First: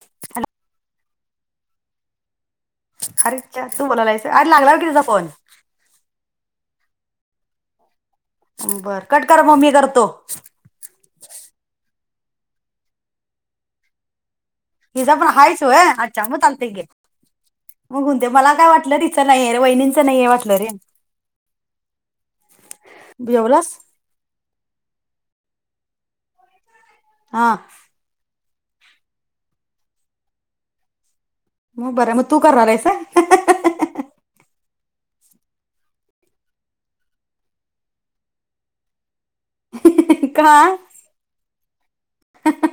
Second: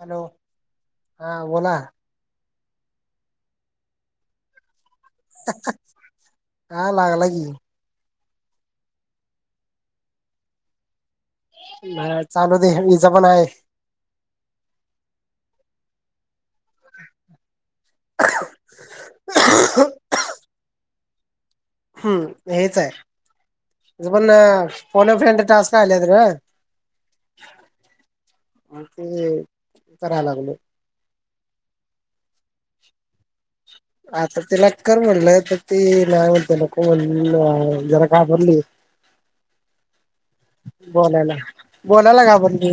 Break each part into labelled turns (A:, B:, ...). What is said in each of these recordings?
A: Hello हा बोला
B: अरे तू बलायच आर लागला की तिचा फोन
A: हा लागला की
B: बर कट कर मम् मी करतो
A: ह चालू दे हीचा पण आहे
B: हिचा पण हायचं होय अच्छा मग चालतय घे मग होऊन दे मला काय वाटलं तिचं नाही आहे रे वहिणींचं नाहीये वाटलं रे
A: हम्म हेच हाय,
B: जेवलास
A: हिज पण फोन अ फ्रेंड टास्क आल्यात गं.
B: हा.
A: आणि ते, कराय लागलोय.
B: म बरं हाय म तू करणार हायस होय.
A: [inaudible] आता तिला कर म्हणलं तर ती नाही म्हणतया नको म्हण जरा घाबरली. [inaudible]
B: का.
A: बोलायला. बोलाय ला घाबरली,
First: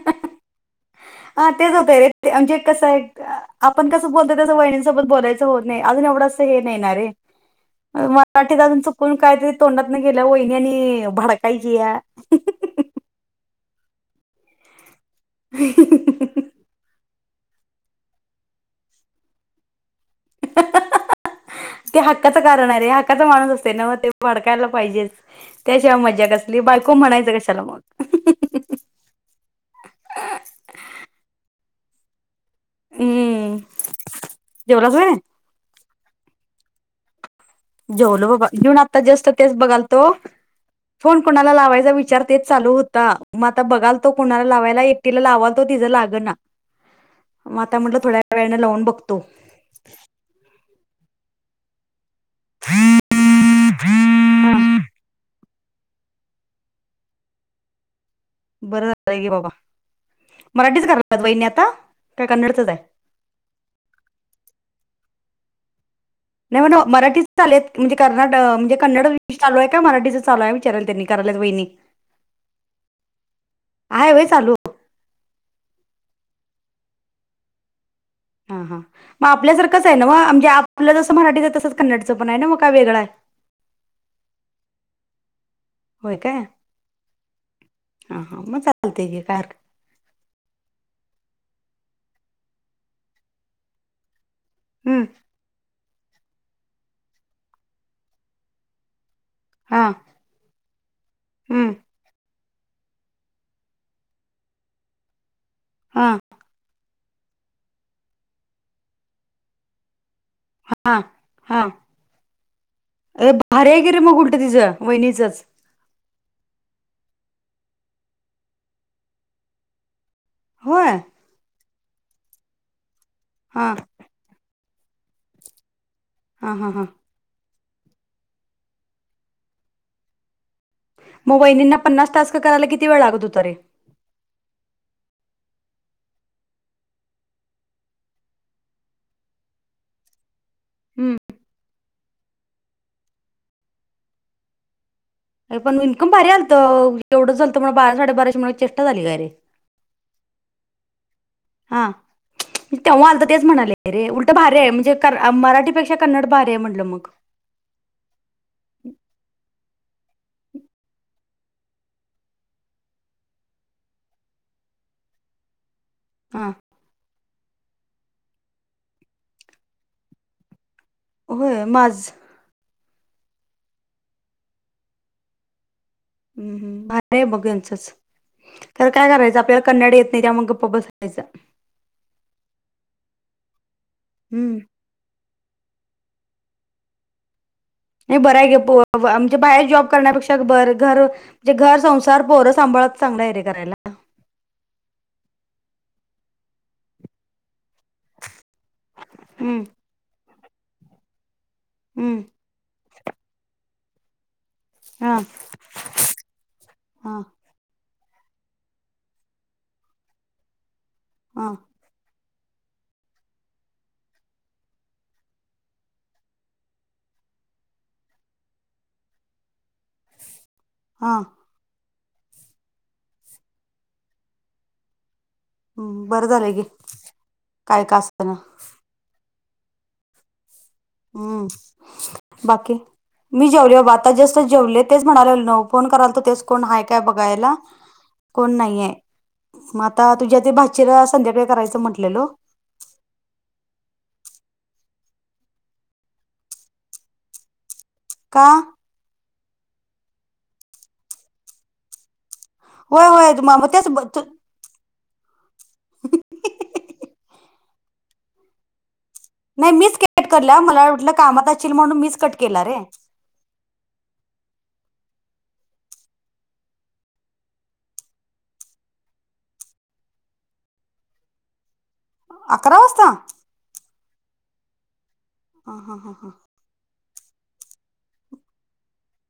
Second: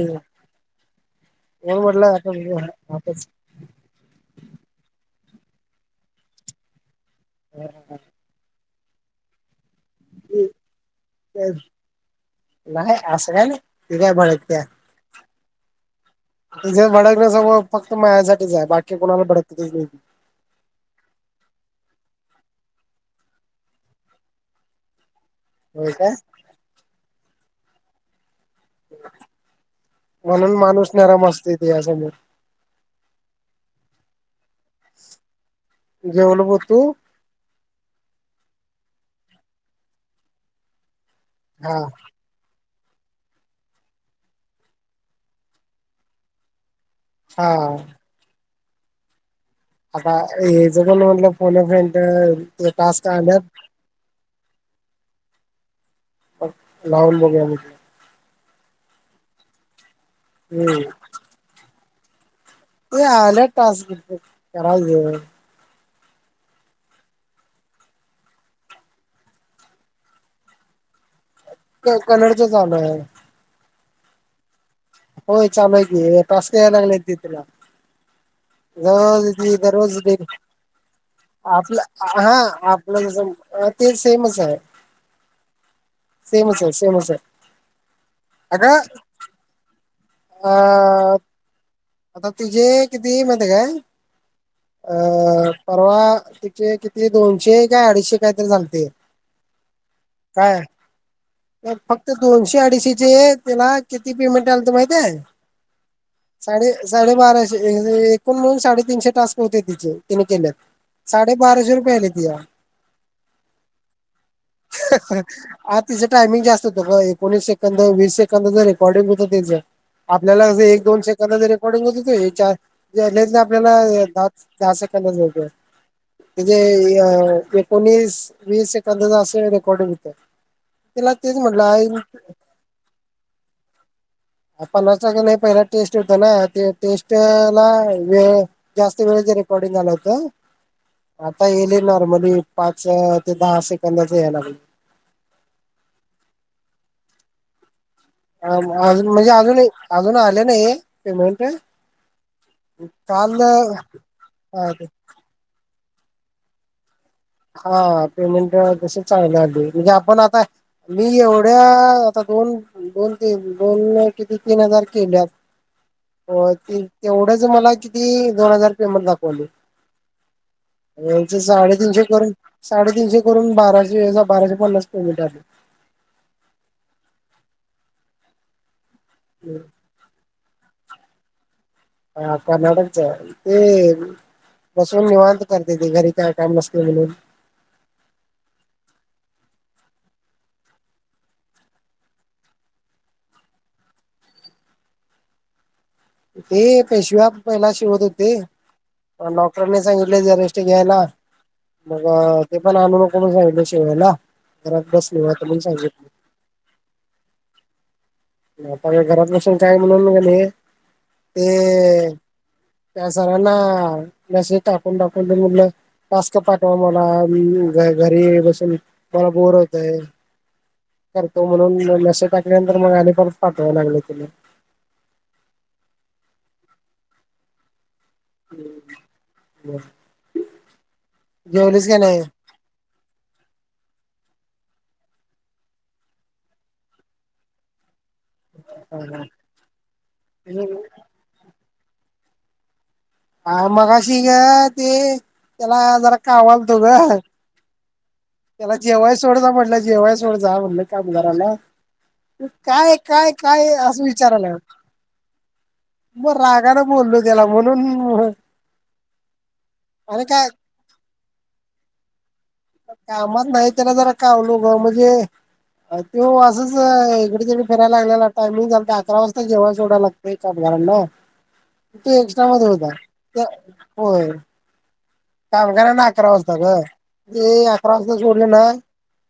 B: हा तेच
A: मी
B: होतंय रे
A: म्हणलं
B: ते म्हणजे कसं
A: [unintelligible]
B: आहे आपण कसं बोलतोय तसं वहिणींसोबत बोलायचं होत नाही अजून एवढं असं हे नाहीणारे.
A: [unintelligible]
B: मराठीत अजून चुकून कायतरी तोंडात गेल्या वहिनी आणि भडकाई ची या.
A: नाही असं काय नाही, ती काय भडक त्या.
B: [inaudible]
A: तीझ भडकण्या स्वभाव फक्त माझ्यासाठीच आहे बाकी कोणाला भडकतेच नाही ती.
B: ते हक्काचं कारण आहेे हक्काचा माणूस असत नव ते भडकायला पाहिजेच.
A: होय
B: त्याशिवाय
A: काय
B: मज्जा कसली बायको म्हणायचं कशाला मग.
A: म्हणून माणूस नराम असतय तीज्या समोर.
B: हम्म, जेवलास होय.
A: जेवलब तू.
B: जेवलो बाबा जेऊन आता जस्ट तेच बघाल तो. फोन कुणाला
A: हा
B: लावायचा विचार तेच चालू होता. म आता बघाल तो कुणाला लावायला एकटीला लावाल तो तिझं लाग ना,
A: हा
B: म आता म्हटलं थोड्या वेळानं लावून बघतो.
A: आता हेज पण म्हनलं फोन अ फ्रेंड ते टास्क आल्यात.
B: [inaudible]
A: [unintelligible] लावून बघूया म्हटलं.
B: बरं झालंय घे बाबा,
A: हम्म
B: मराठीच करायल्यात वहिनी आता, काय कन्नडचच हाय.
A: ते आल्यात टास्क, करायचं.
B: नाही म मराठीच आलेत म्हणजे कर्नाट म्हणजे कन्नड मध्ये चालू आहे काय मराठीच चालू आहेय विचाराल त्यांनी. करायल्यात वहिनी,
A: कलरच चालू आहे
B: हाय वय चालू.
A: होय चालू हाय की टास्क यायलागल्यात की तीला.
B: हां हां
A: [unintelligible]
B: मग आपल्यासारखंच आहे
A: दररोज
B: ना
A: दे,
B: मग म्हणजे आपलं जसं मराठीचं तसंच
A: आपलं
B: कन्नडचं पण
A: हा
B: आहे ना मग काय वेगळं
A: आपलं
B: आहे
A: कस अ ते सेमच हाय.
B: होय काय
A: सेमचय सेमचय, अगं.
B: पार
A: आ. आता तिझे किती म्हणते काय,
B: हं,
A: अ परवा तिचे किती दोनशे काय अडीचशे कायतरी झालते.
B: हा.
A: हा, फक्त दोनशे अडीशीचे त्याला किती पेमेंट आलत माहित हाय.
B: हां.
A: साडे साडेबाराशे एकूण म्हणून साडेतीनशे टास्क होते तिचे तिने केल्यात.
B: हा, हा, ये भारी हाय की रे मग उलट तिचं वहिनीचंच.
A: आ तिचं टायमिंगस्त का एकोणीस सेकंद वीस सेकंद जर रेकॉर्डिंग होतं तिज. आपल्याला कस एक
B: होय
A: दोन सेकदाच रेकॉर्डिंग होत ते चार, [unintelligible] आपल्याला
B: हां हां हां हां
A: [unintelligible] एकोणीस वीस सेकंदाचा अस रेकॉर्डिंग होतं. तिला तेच
B: म वीहिनींना
A: म्हटलं
B: पन्नास टास्क करायला किती वेळ लागत होता रे.
A: पन्ना ट हे पहिला टेस्ट होत ना ते टेस्ट ला वेळ जास्त वेळेच रेकॉर्डिंग आलं होतं
B: हं,
A: आता येले नॉर्मली पाच ते दहा सेकंदाच यायलागजे
B: पण इन्कम भारी आलतं एवढं झालतं म बारा साडे बारा
A: ह अजून म्हणजे अजून अजून आले नाही पेमेंट
B: हां तेव्हा आललं
A: काल
B: तेच म्हणाले रे उलट भार आहे म्हणजे मराठीपेक्षा कन्नड भार आहे म्हटलं मग
A: हा पेमेंट तस चालण्या आध म्हणजे आपण आता मी एवढ्या आता दोन बोलते बोलल किती तीन हजार केल्यात [inaudible]
B: हां
A: हो ते तेवढंच मला किती दोन हजार पेमंट दाखवली
B: होय माझं
A: साडेतीीनशे करून साडेतीीनशे करून बाराशे बाराशे पन्नास पेमेंट आली
B: हम् भ आहे मग यांचंच तर काय करायचं आपल्याला कन्नड येत नाही त्या मग गप् ब त्याच
A: हा कर्नाटकच्या ते
B: हम्म
A: बसून निवांत करते तेी घरी काय काम नसते म्हणून
B: नाही बरं आहे गे आमे बाहेर जॉब करण्यापेक्षा बरं घर म्हणजे घर संसार पोरं सांभाळत चांगलाय रे करायला
A: ते पेशव्या पहिला शिवत होते
B: हम्म
A: डॉक्टरांनी सांगितले जराे घ्यायला मग
B: हम्म
A: ते पण आणूनक जाई शिवायला बराब
B: हा
A: बसलवता पण सांगित
B: हा
A: घरात बसून काय म्हणून नाही
B: हा
A: ते त्या सरांना मसेज टाकून टाकून ते मुलं पास्क पाठवा मला घ घरी बसून मला बोर होतय
B: हा
A: करतो म्हणून मसे टाकल्यानंतर मग आ परत पाठवावं लागलं तिला
B: हम् बरं झालंय गे काय का असताना
A: बर
B: हम्म बाकी मी जेवलेबा आता जस्त जेवले तेच म्हणाले न फोन कराल तो तेच कोण आहेय काय बघायला
A: [inaudible]
B: कोण नाहीये मग आता तुझ्या ते भाचीरा संध्याकाळी करायचं म्हटलेल
A: हा मगशी ग ते त्याला जरा कावालतो ग
B: का
A: जेव्हाय सोड जा म्हटलं जेव्हाय सोड जा म्हटलं कामगाराला काय
B: होय
A: काय
B: होय मग
A: काय
B: तेच
A: असं
B: ब- तू-
A: विचारायलात मग रागनें बोललो गेला म्हणून
B: नाही मीच
A: आणि
B: कट
A: काय
B: करल्या मला वाटलं कामात असल म्हणून मीच कट केला रे
A: कामात नाही तरला जरा कावलो ग म्हणजे अ ते असंच इकडे तडे फिरायला आलेला टायमिंग झाल अकरा वाजता जेव्हा जेडायला लागो एकजारांना ते एक्स्ट्रा म
B: अकरा
A: होता
B: वाजता
A: ते होय
B: हा हा
A: कामगांना
B: हा
A: अकरा
B: हा
A: वाजता ग ते अकरा वाजता जोडले ना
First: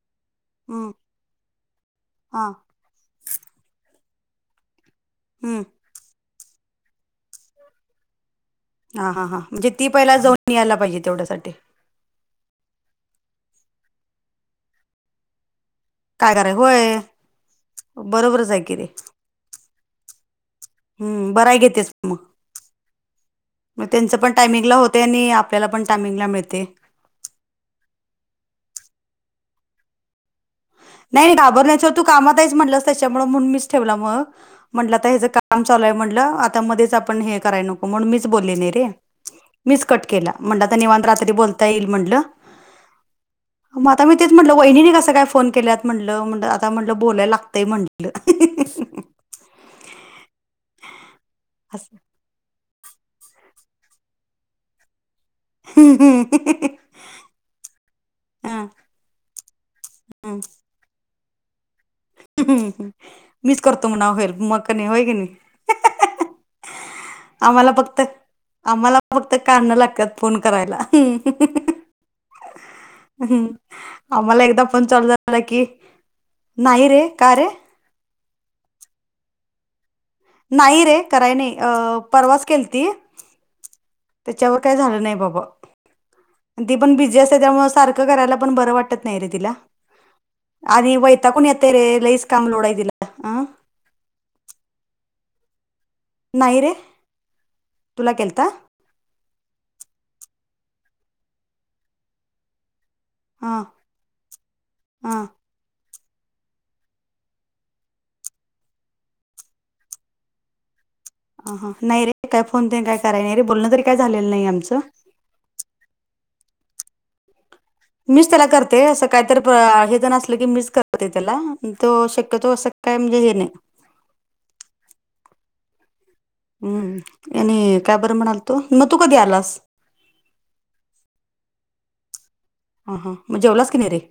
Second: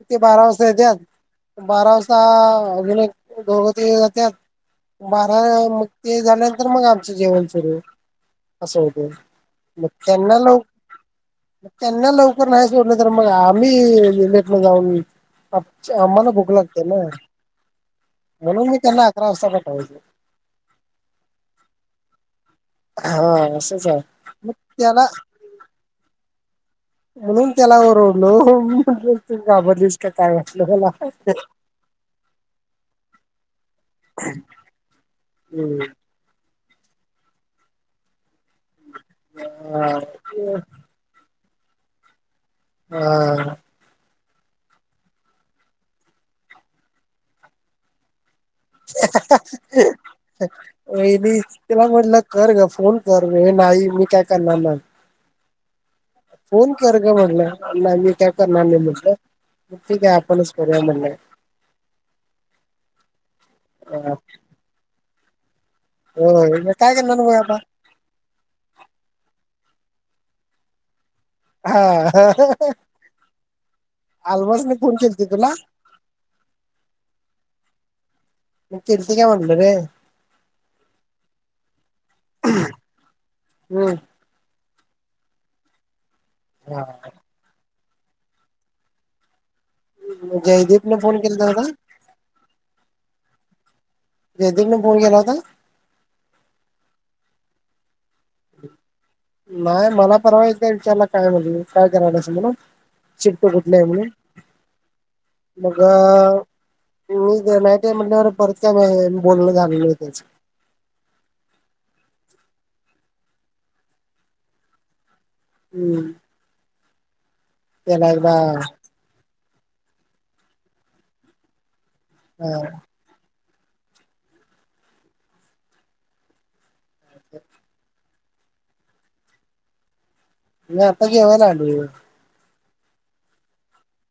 A: ते बारा वाजता
B: हम्म,
A: त्यात बारा वाजता
B: हा
A: अजून एक दोगती त्यात बारा
B: हम्म,
A: मुक् ते झाल्यानंतर मग आमचं जेवण सुरू असं
B: हा
A: होतं
B: हा हां म्हणजे ती
A: मग
B: पहिला
A: त्यांना
B: जाऊन
A: लव
B: यायला पाहिजे तेवढ्यासाठी
A: त्यांना लवकर नाही सोडलं तर मग आम्ही जलेटला जाऊन आम्हाला
B: काय
A: भुक
B: कराय
A: लागते ना
B: होय बरोबरच आहे
A: म्हणून मी त्यांना अकरा वाजता पाठवायचो
B: हम् बरा घेते मग
A: हा
B: म
A: असंच आहे
B: त्यांच पण
A: मग
B: टायमिंगला होते
A: त्याला
B: आणि आपल्याला पण टायमिंगला मिळते
A: म्हणून त्यालावरर डलो म्हण तू गाबरलीस का काय वाटलं मला
B: नाही नाही घाबर नाहीच तू कामात आहेच म्हटलंस त्याच्यामुळे म्हणून मीच ठेवला मग म्हटलं तर हच काम चालूय म्हटलं आता मध्येच आपण हे कराय नको म्हणून मीच बोलले नाही रे मीच कट केला म्हंता निव रात्री बोलता येईल म्हंटलं
A: हम
B: ग आता मी तेच म्हटलं वहिणीनी कस काय फोन केत म्हटलं म्ह आता म्हटलं बोलायलागंय म्हट हल
A: वहिनी तिला
B: असं
A: म्हटलं कर ग फोन कर हे नाही मी काय करणार ना
B: ह् ह्
A: फोन कर ग म्हणलं मी काय करणार
B: हा,
A: नाही म्हटलं तेठी काय
B: हम्म.
A: आपणच करूया म्हण
B: मीच करतो मनाव होय का नाही
A: होय मग काय करणार मग आता
B: आम्हाला फक्त आम्हाला फक्त काढणं लागतात फोन करायला ह्
A: हा
B: हम् आम्हाला एकदा
A: आलमासने
B: पण
A: फोन
B: चाल
A: केलती
B: झाला
A: तुला
B: की नाही रे काय रे
A: म िती का म्हणलं रे
B: नाही रे कराय नाही अ परवाच केली ती
A: हम्म
B: त्याच्यावर काय झालं नाही बाबा आणि ती
A: हा
B: पण बिझी त्याच्यामुळे सारखं करायला पण बरं वाटत नाही रे तिला आणि
A: जयदीपने फोन केलता
B: वैतागून
A: होता
B: येते लईच काम लोड आहे तिला
A: जय दिर न फोन गेला होता
B: नाही रे तुला केलत
A: नाही मला परवायचं आहे विचारला काय म्हणे काय करायला असं म्हणून शिकतो
B: हां
A: कुठला आहे म्हणून
B: हां
A: मग मी नाहीट आहे म्हटल्यावर परत काय नाही बोलण झाले नाही त्याच
B: ह हा नाही रे काय फोन ते काय कराय नाही रे बोलण तरी काय झालेलं नाही आमचं
A: हम्म
B: मिस त्याला करते असं काहीत हे जण असलं की मीस करते त्याला तो शक्य तो असं
A: एकदा
B: काय म्हणजे हे नाही हम्म आणि काय बरं म्हणाल तो मग तू कधी आलास
A: मी आता जेवायला आलोय
B: हां हां मग जेवलाच कि नाही रे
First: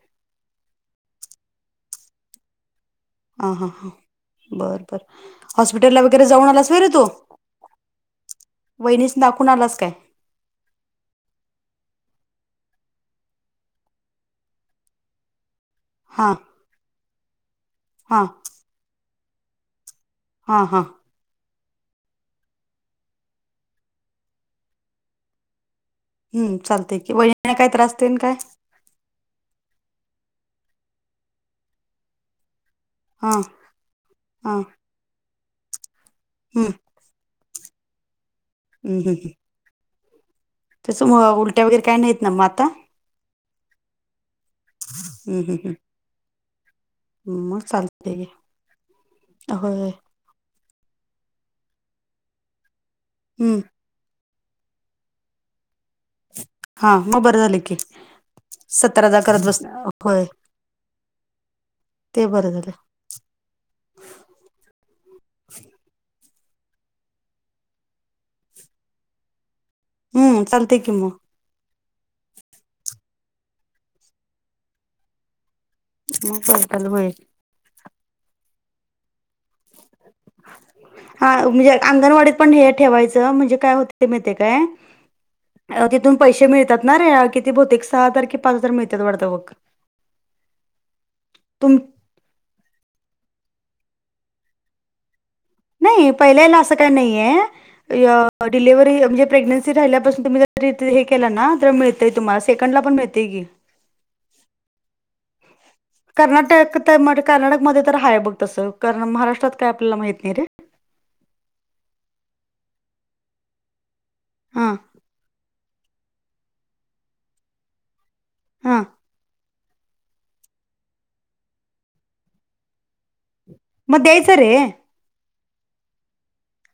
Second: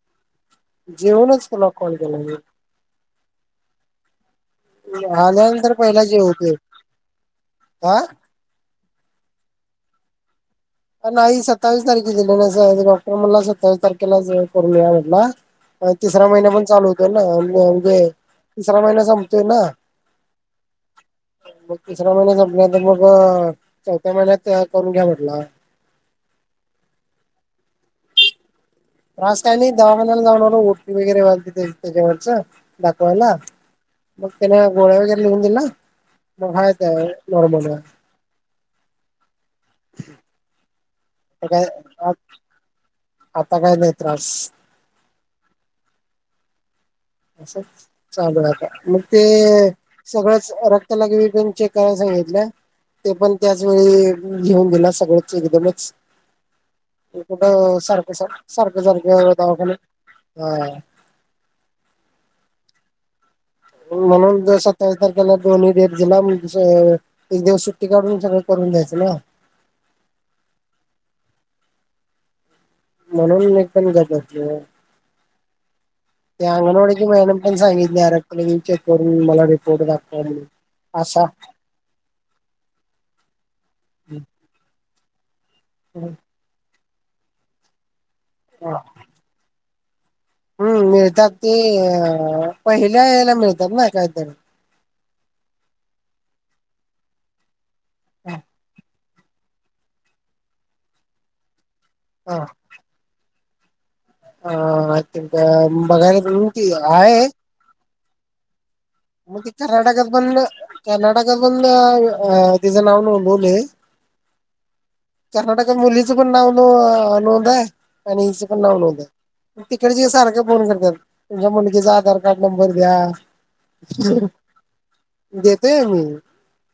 A: जेवनच तुला कॉल केला
B: ह ह ह बर बर
A: आल्यानंतर
B: हॉस्पिटलला
A: पहिला
B: वगैरे जाऊन
A: जेवतोय
B: आला सवीरे तो
A: हा
B: वहिणीस दाखून आलाच काय
A: नाही सत्तावीस तारखे दिले ना डॉक्टर मला सत्तावीस तारखेला करून या म्हटला तिसरा
B: हां
A: महिना पण चालू होतोय ना म्हणजे
B: हां
A: तिसरा महिना संपतोय ना
B: हा हा
A: मग तिसरा महिन्यात आपल्या तर मग चौथ्या महिन्यात करून घ्या म्हटलं
B: हम् चालतेय की वहिने काय त्रासतेन काय
A: राास काने दवाखान्याला जाऊणार ओटी वगैरे वाजते त्याच्यावरचं दाखवायला
B: हां
A: मग
B: हां
A: त्याने गोळ्या वगैरे लिहून दिला मग हायेत नॉर्मल आहे
B: ह ह त्याच
A: आता
B: उलट्या
A: काय
B: वगैरे काही नाहीत ना मग आता
A: आता काय नाही त्रास
B: हम् हम् हम्
A: असं
B: चालतंय की
A: चागलंता मग ते
B: होय
A: सगळंच रक्त लागवी पण चेक करायला सांगितलं ते पण
B: हं
A: त्याचवेेळी घेऊन गेला सगळंच एकदमच
B: हा मग बरं
A: इकडं
B: झालं की
A: सारखं सारखं
B: सतरादा
A: सारखं
B: करत बस
A: दवाखान
B: होय
A: ह
B: ते बरं झालं.
A: म्हणून सत्तावीस तारखेला दोन्ही डेट दिला [unintelligible] एक दिवस सुट्टी काढून सगळं करून द्यायचं ना.
B: हम्म चालते कि म.
A: म्हणून मी पण गप बसलोय,
B: मग
A: ते
B: बरं
A: अंगन
B: झालं
A: वाडची
B: होय
A: मॅडम पण सांगितल्या रक्ट चेक करून मला रिपोर्ट दाखवा म्हणून, असा
B: हा म्हणजे अंगणवाडी पण हे ठेवाय म्हणजे काय होते माहिती आहे काय, तथून पैसे मिळत णार रे किती बहुतेक सहा तारखे की पाच हजार मिळतात वाढत बग.
A: हम्म मिळतात ते अ पहिल्या याला मिळतात ना कायतरी.
B: नाही पहिल्याला असं काय नाहीे, य डिलव्ह म्हणजे प्रेग् राहिल्यापासून तुम्ही जर केला ना तर मिळतय
A: हा
B: तुम्हाला सेकंड ला पण मिळतेय की.
A: आ ती [unintelligible]
B: कर्नाटक
A: आहे
B: कर्नाटकमध्ये तर हाय बघ तसं कार महाराष्ट्रात काय आपल्याला माहत नाही रे.
A: कर्नाटका पण तिचं नाव नोंदवलय.
B: हा.
A: कर्नाटकात मुलीचं पण नाव नोंद आहे आणि हचं पण नाव
B: हा
A: नोंद आहे. तिकडची सारखं फोन करतात तुमच्या मुलगीचा आधार कार्ड नंबर द्या.
B: मग द्यायचं रे
A: देतय आम्ही.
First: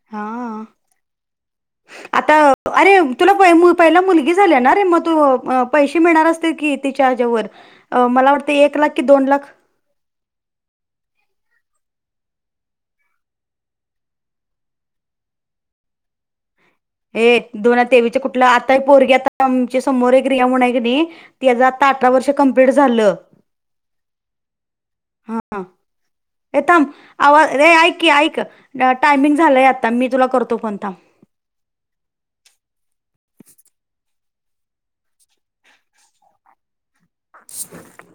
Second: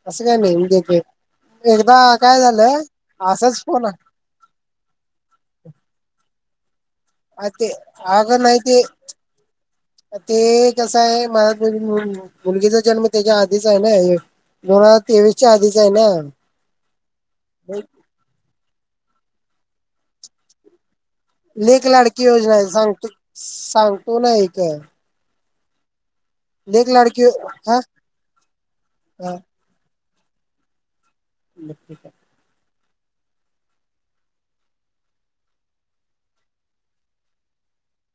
A: असं काय
B: हा
A: नाहीे [unintelligible] एकदा
B: आता
A: काय झालं
B: अरे तुला
A: असाच
B: प
A: फोन
B: पहिला मुलगी झाल्या ना रे मग तू पैसे मिळणार असते की तिच्या ह्याच्यावर
A: ते
B: मला
A: अगं
B: वाटत
A: नाही
B: एक
A: ते
B: लाख की दोन लाख?
A: ते कसं आहे मला मुलगीचा जन्म त्याच्या आधीच आहे ना हे. दोन हजार तेवीसच्या आधीच आहे ना.
B: हे दोन हजार तेवीसच्या कुठलं आताही पोरगी आता आमच्या समोर एक र्रिया म्हण आहे की नाही त्याज
A: लेक
B: आत्ता अठरा
A: लाडकी
B: वर्ष
A: योजना आहे
B: कम्प्लीट
A: सांगतो
B: झालं.
A: सांगतो नाही का?
B: ये थाब
A: लाडकी
B: आवाज ए
A: हा
B: ऐक की ऐक
A: हा
B: टायमिंग झालंय आता मी तुला करतो फोन थांब.
A: बर ठीक आहे.
B: [inaudible]